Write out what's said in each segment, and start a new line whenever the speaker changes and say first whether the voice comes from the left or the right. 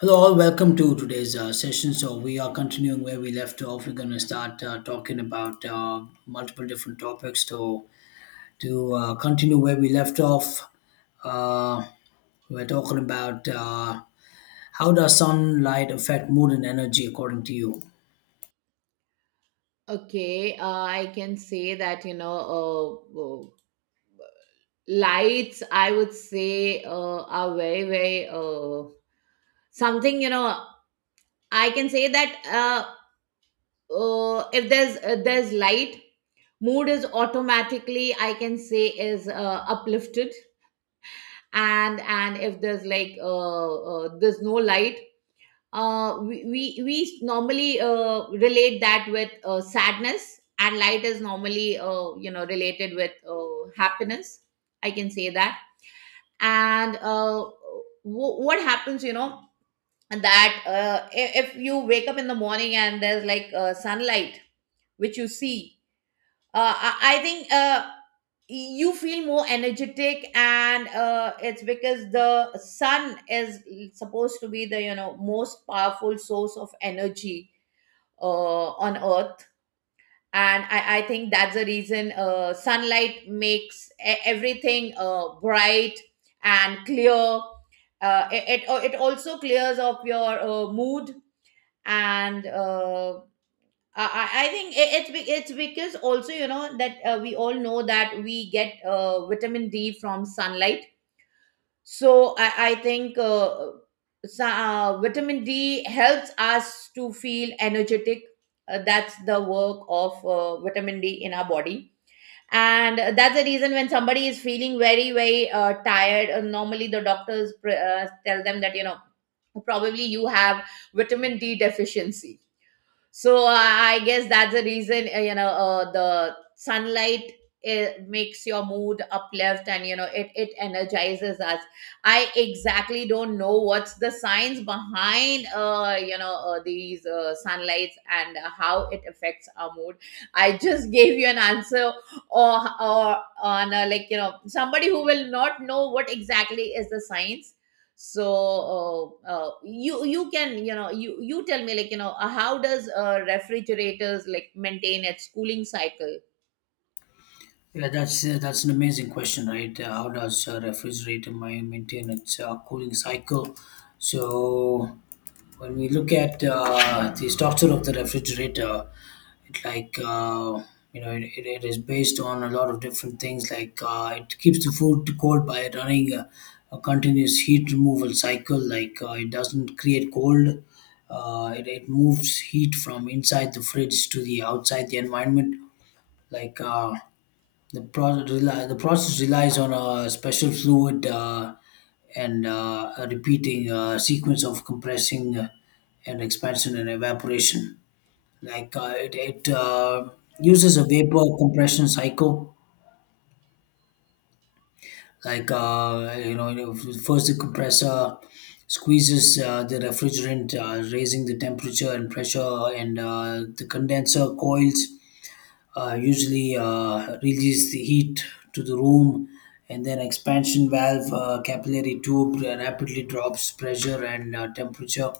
left: Hello, all. Welcome to today's session. So, we are continuing where we left off. We're going to start talking about multiple different topics. So, to continue where we left off, uh, we're talking about how does sunlight affect mood and energy, according to you?
right: Okay, I can say that, lights, I would say, are very, very something, I can say that if there's light, mood is automatically, I can say, is uplifted. And if there's like there's no light, we normally relate that with sadness, and light is normally related with happiness, I can say that. and uh, what happens, that if you wake up in the morning and there's like sunlight which you see, I think you feel more energetic, and it's because the sun is supposed to be the, most powerful source of energy uh, on earth. And I think that's the reason sunlight makes everything bright and clear. It also clears up your mood. And I think it's because also, you know, that we all know that we get vitamin D from sunlight. So I think vitamin D helps us to feel energetic. That's the work of vitamin D in our body. And that's the reason when somebody is feeling very, very tired, normally the doctors tell them that, you know, probably you have vitamin D deficiency. So I guess that's the reason, the sunlight, it makes your mood uplift, and you know it energizes us. I exactly don't know what's the science behind these sunlights and how it affects our mood. I just gave you an answer. Or on a, like, you know, somebody who will not know what exactly is the science. You you can, you know, you tell me, like, you know, how does refrigerators like maintain its cooling cycle?
left: Yeah, that's an amazing question, right? How does refrigerator maintain its cooling cycle? So, when we look at the structure of the refrigerator, it you know it is based on a lot of different things. It keeps the food cold by running a continuous heat removal cycle. It doesn't create cold. It moves heat from inside the fridge to the outside the environment. Like uh, the process relies on a special fluid and a repeating sequence of compressing and expansion and evaporation. It uses a vapor compression cycle. Like you know, first the compressor squeezes the refrigerant, raising the temperature and pressure, and the condenser coils usually release the heat to the room, and then expansion valve capillary tube rapidly drops pressure and temperature,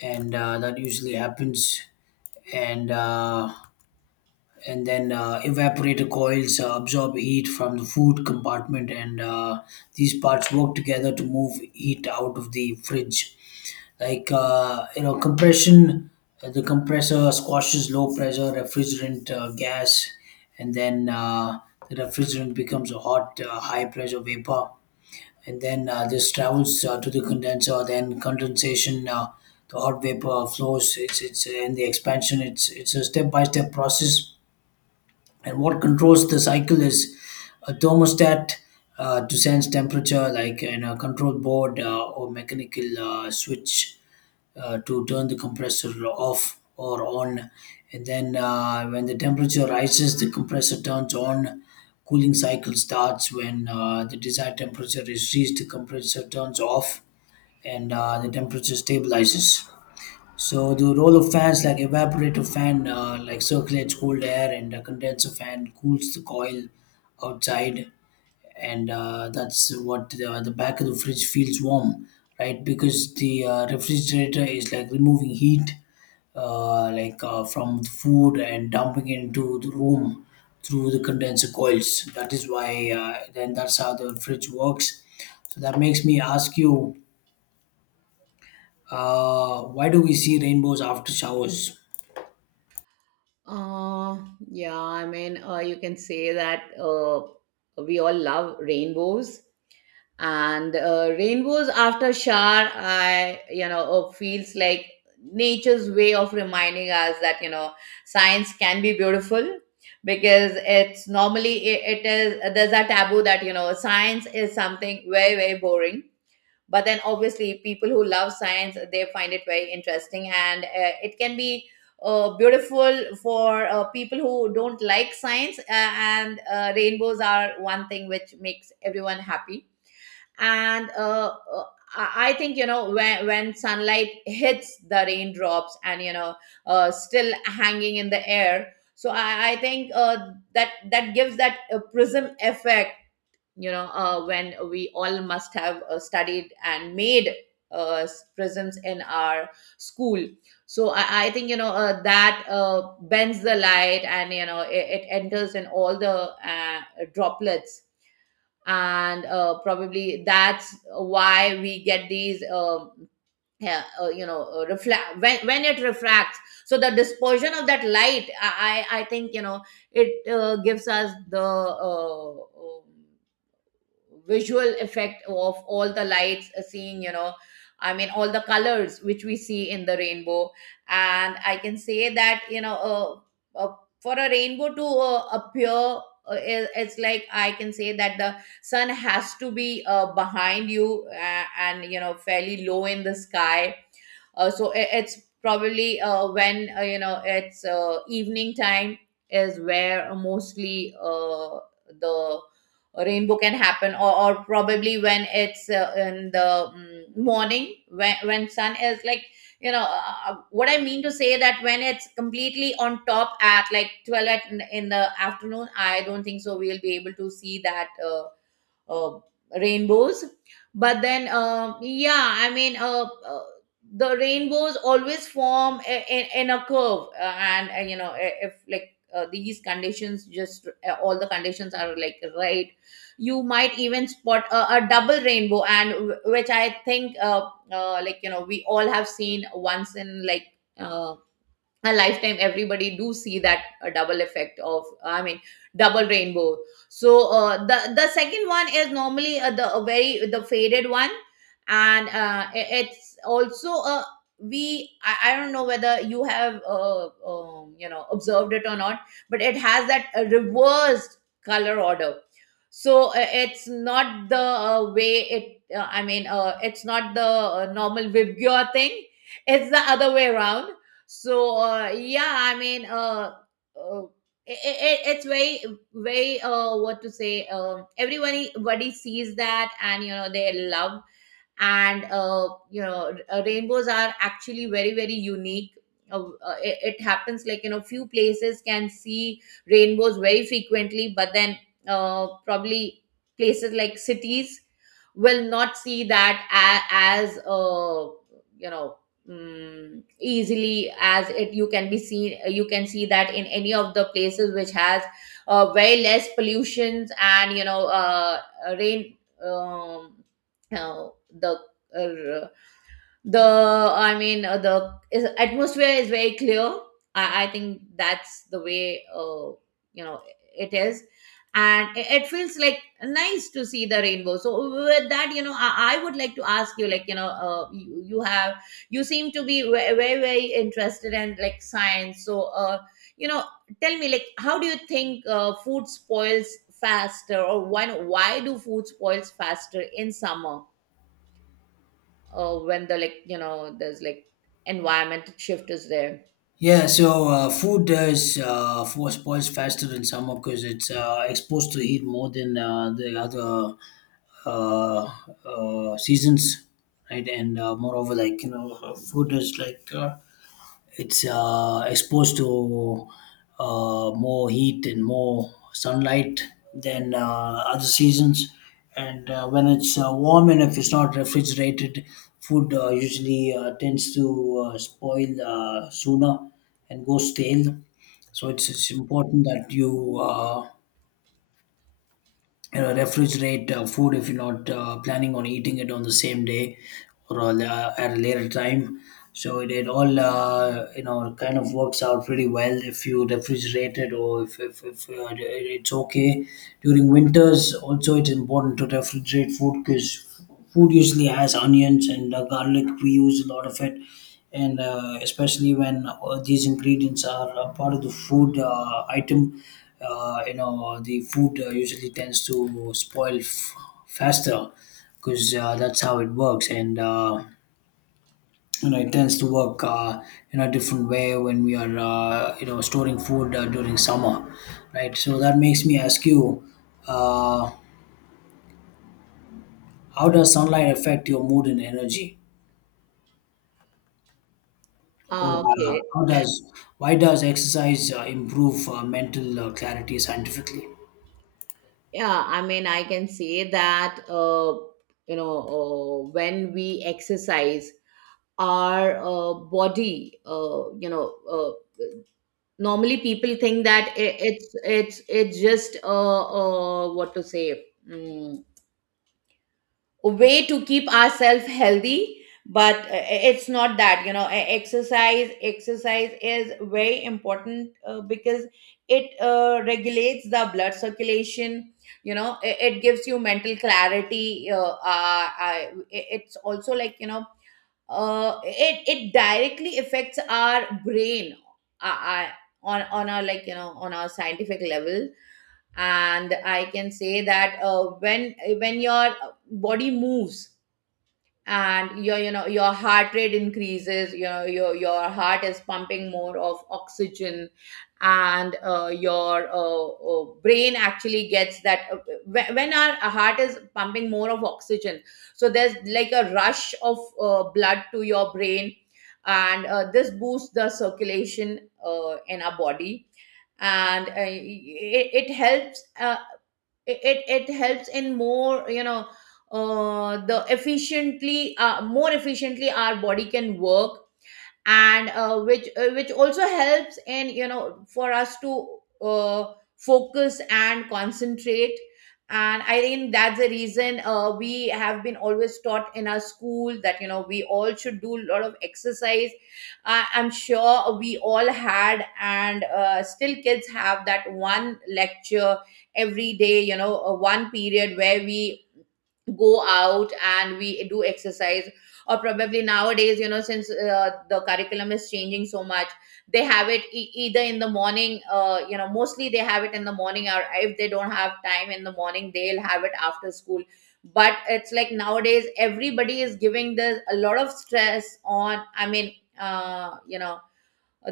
left: and that usually happens. And uh, and then uh, evaporator coils absorb heat from the food compartment, and these parts work together to move heat out of the fridge. Like, compression, the compressor squashes low pressure refrigerant gas, and then the refrigerant becomes a hot high pressure vapor, and then this travels to the condenser. Then condensation, the hot vapor flows, it's and the expansion, it's a step by step process. And what controls the cycle is a thermostat, to sense temperature, like in a control board or mechanical switch, to turn the compressor off or on. And then when the temperature rises, the compressor turns on. Cooling cycle starts when the desired temperature is reached. The compressor turns off, and the temperature stabilizes. So the role of fans, like evaporator fan, like circulates cold air, and a condenser fan cools the coil outside, and that's what, the back of the fridge feels warm, right? Because the refrigerator is like removing heat, from the food and dumping it into the room through the condenser coils. That is why then that's how the fridge works. So that makes me ask you, why do we see rainbows after showers?
right: Uh yeah I mean, you can say that we all love rainbows. And rainbows after shower, I, you know, feels like nature's way of reminding us that, you know, science can be beautiful, because it's normally, it is, there's a taboo that, you know, science is something very, very boring. But then obviously people who love science, they find it very interesting, and it can be beautiful for people who don't like science. And rainbows are one thing which makes everyone happy. And I think, you know, when sunlight hits the raindrops, and you know, still hanging in the air. So I think that that gives that prism effect, you know, when we all must have studied and made uh, prisms in our school. So I think, you know, that bends the light, and you know it enters in all the uh, droplets. And probably that's why we get these yeah, reflect when it refracts. So the dispersion of that light, I think, you know, it gives us the visual effect of all the lights, seeing, you know, I mean, all the colors which we see in the rainbow. And I can say that, you know, uh, uh, for a rainbow to appear, it's like, I can say that the sun has to be behind you, and you know fairly low in the sky. So it's probably when, you know, it's evening time is where mostly the rainbow can happen. Or probably when it's in the morning, when sun is like, you know, what I mean to say, that when it's completely on top, at like 12, at, in the afternoon, I don't think so we'll be able to see that uh, rainbows. But then, yeah, I mean, the rainbows always form in a curve. And you know, if like, these conditions just all the conditions are like right, you might even spot a double rainbow. And which I think, like you know, we all have seen once in like uh, a lifetime. Everybody do see that, a double effect of, I mean, double rainbow. So the second one is normally the a very the faded one. And it's also a, we, I don't know whether you have you know, observed it or not, but it has that reversed color order. So it's not the way it I mean, it's not the normal vibgyor thing, it's the other way around. So yeah, I mean, uh it's very, very, what to say, everybody sees that, and you know they love. And rainbows are actually very, very unique. It happens, like you know, few places can see rainbows very frequently, but then probably places like cities will not see that as you know easily, as it, you can be seen. You can see that in any of the places which has way less pollutions, and you know rain, um, uh, the uh, the I mean, atmosphere is very clear. I think that's the way, you know, it is, and it feels like nice to see the rainbow. So with that, you know, I would like to ask you, like you know, you have, you seem to be very, very interested in like science. So you know, tell me, like, how do you think food spoils faster, or why do food spoils faster in summer? When the, like you know, there's like environment shift is there.
left: Yeah, so food spoils faster in summer because it's exposed to heat more than the other uh, seasons, right? And moreover, like you know, food is like it's exposed to more heat and more sunlight than other seasons. And when it's warm and if it's not refrigerated, food usually tends to spoil sooner and go stale. So it's important that you you know, refrigerate food if you're not planning on eating it on the same day or a at a later time. So it all kind of works out pretty well if you refrigerate it, or if it- it's okay. During winters, also it's important to refrigerate food because food usually has onions and garlic. We use a lot of it, and especially when these ingredients are a part of the food item, you know the food usually tends to spoil faster because that's how it works, and you know it tends to work in a different way when we are you know storing food during summer, right? So that makes me ask you, uh, how does sunlight affect your mood and energy? Or
right: Okay.
left: how does why does exercise improve mental clarity scientifically?
right: Yeah, I mean, I can say that, you know, when we exercise, our body, you know, uh, normally people think that I it's just, what to say, mm, way to keep ourselves healthy. But it's not that, you know, exercise is very important, because it regulates the blood circulation. You know, it gives you mental clarity. It's also like, you know, it directly affects our brain, uh, uh, on a, like you know, on a scientific level. And I can say that when your body moves, and your, you know, your heart rate increases, you know your heart is pumping more of oxygen, and your brain actually gets that when our heart is pumping more of oxygen. So there's like a rush of blood to your brain, and this boosts the circulation in our body. And it helps it it, it helps in more, you know, the efficiently more efficiently our body can work, and which also helps in, you know, for us to focus and concentrate. And I think that's the reason we have been always taught in our school that, you know, we all should do a lot of exercise. I I'm sure we all had, and still kids have that one lecture every day, you know, one period where we go out and we do exercise. Or probably nowadays, you know, since the curriculum is changing so much, they have it, either in the morning, you know, mostly they have it in the morning, or if they don't have time in the morning, they'll have it after school. But it's like nowadays everybody is giving this a lot of stress on, I mean, you know,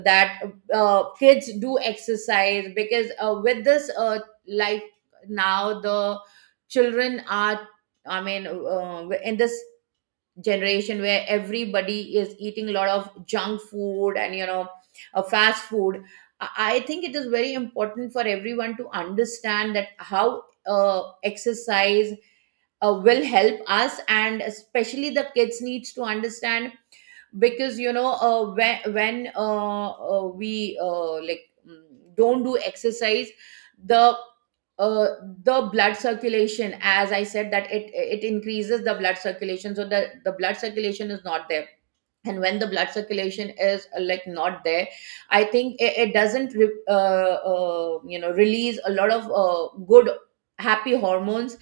right: that kids do exercise, because with this life now, the children are, I mean, in this generation where everybody is eating a lot of junk food, and you know fast food, I think it is very important for everyone to understand that how uh, exercise will help us, and especially the kids needs to understand. Because you know when we, don't do exercise, the uh, the blood circulation, as I said, that it increases the blood circulation. So the blood circulation is not there. And when the blood circulation is, like, not there, I think it doesn't you know, release a lot of good happy hormones.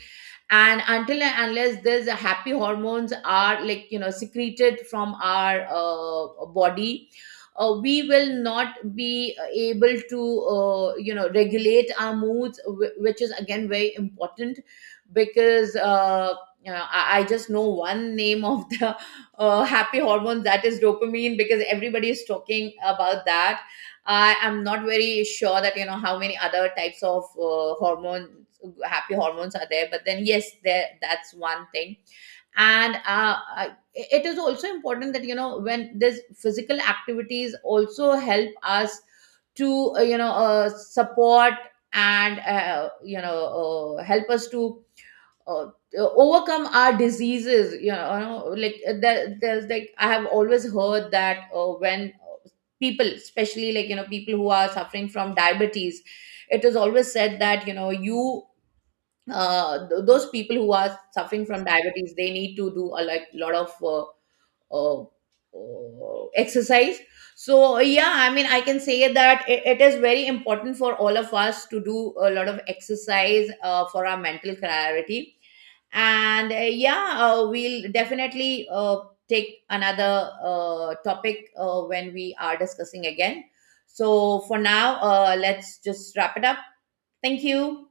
right: And until and unless there's a happy hormones are, like you know, secreted from our body, we will not be able to you know, regulate our moods, which is again very important. Because you know, I just know one name of the happy hormone, that is dopamine, because everybody is talking about that. I am not very sure that, you know, how many other types of hormone happy hormones are there, but then yes, there, that's one thing. And I- it is also important that you know when this physical activities also help us to support, and help us to uh, overcome our diseases. You know, you know, like there's like, I have always heard that when people, especially like you know, people who are suffering from diabetes, it is always said that, you know, you, those people who are suffering from diabetes, they need to do a like lot of uh, exercise. So yeah, I mean, I can say that it is very important for all of us to do a lot of exercise for our mental clarity. And yeah, we'll definitely take another topic when we are discussing again. So for now, let's just wrap it up. Thank you.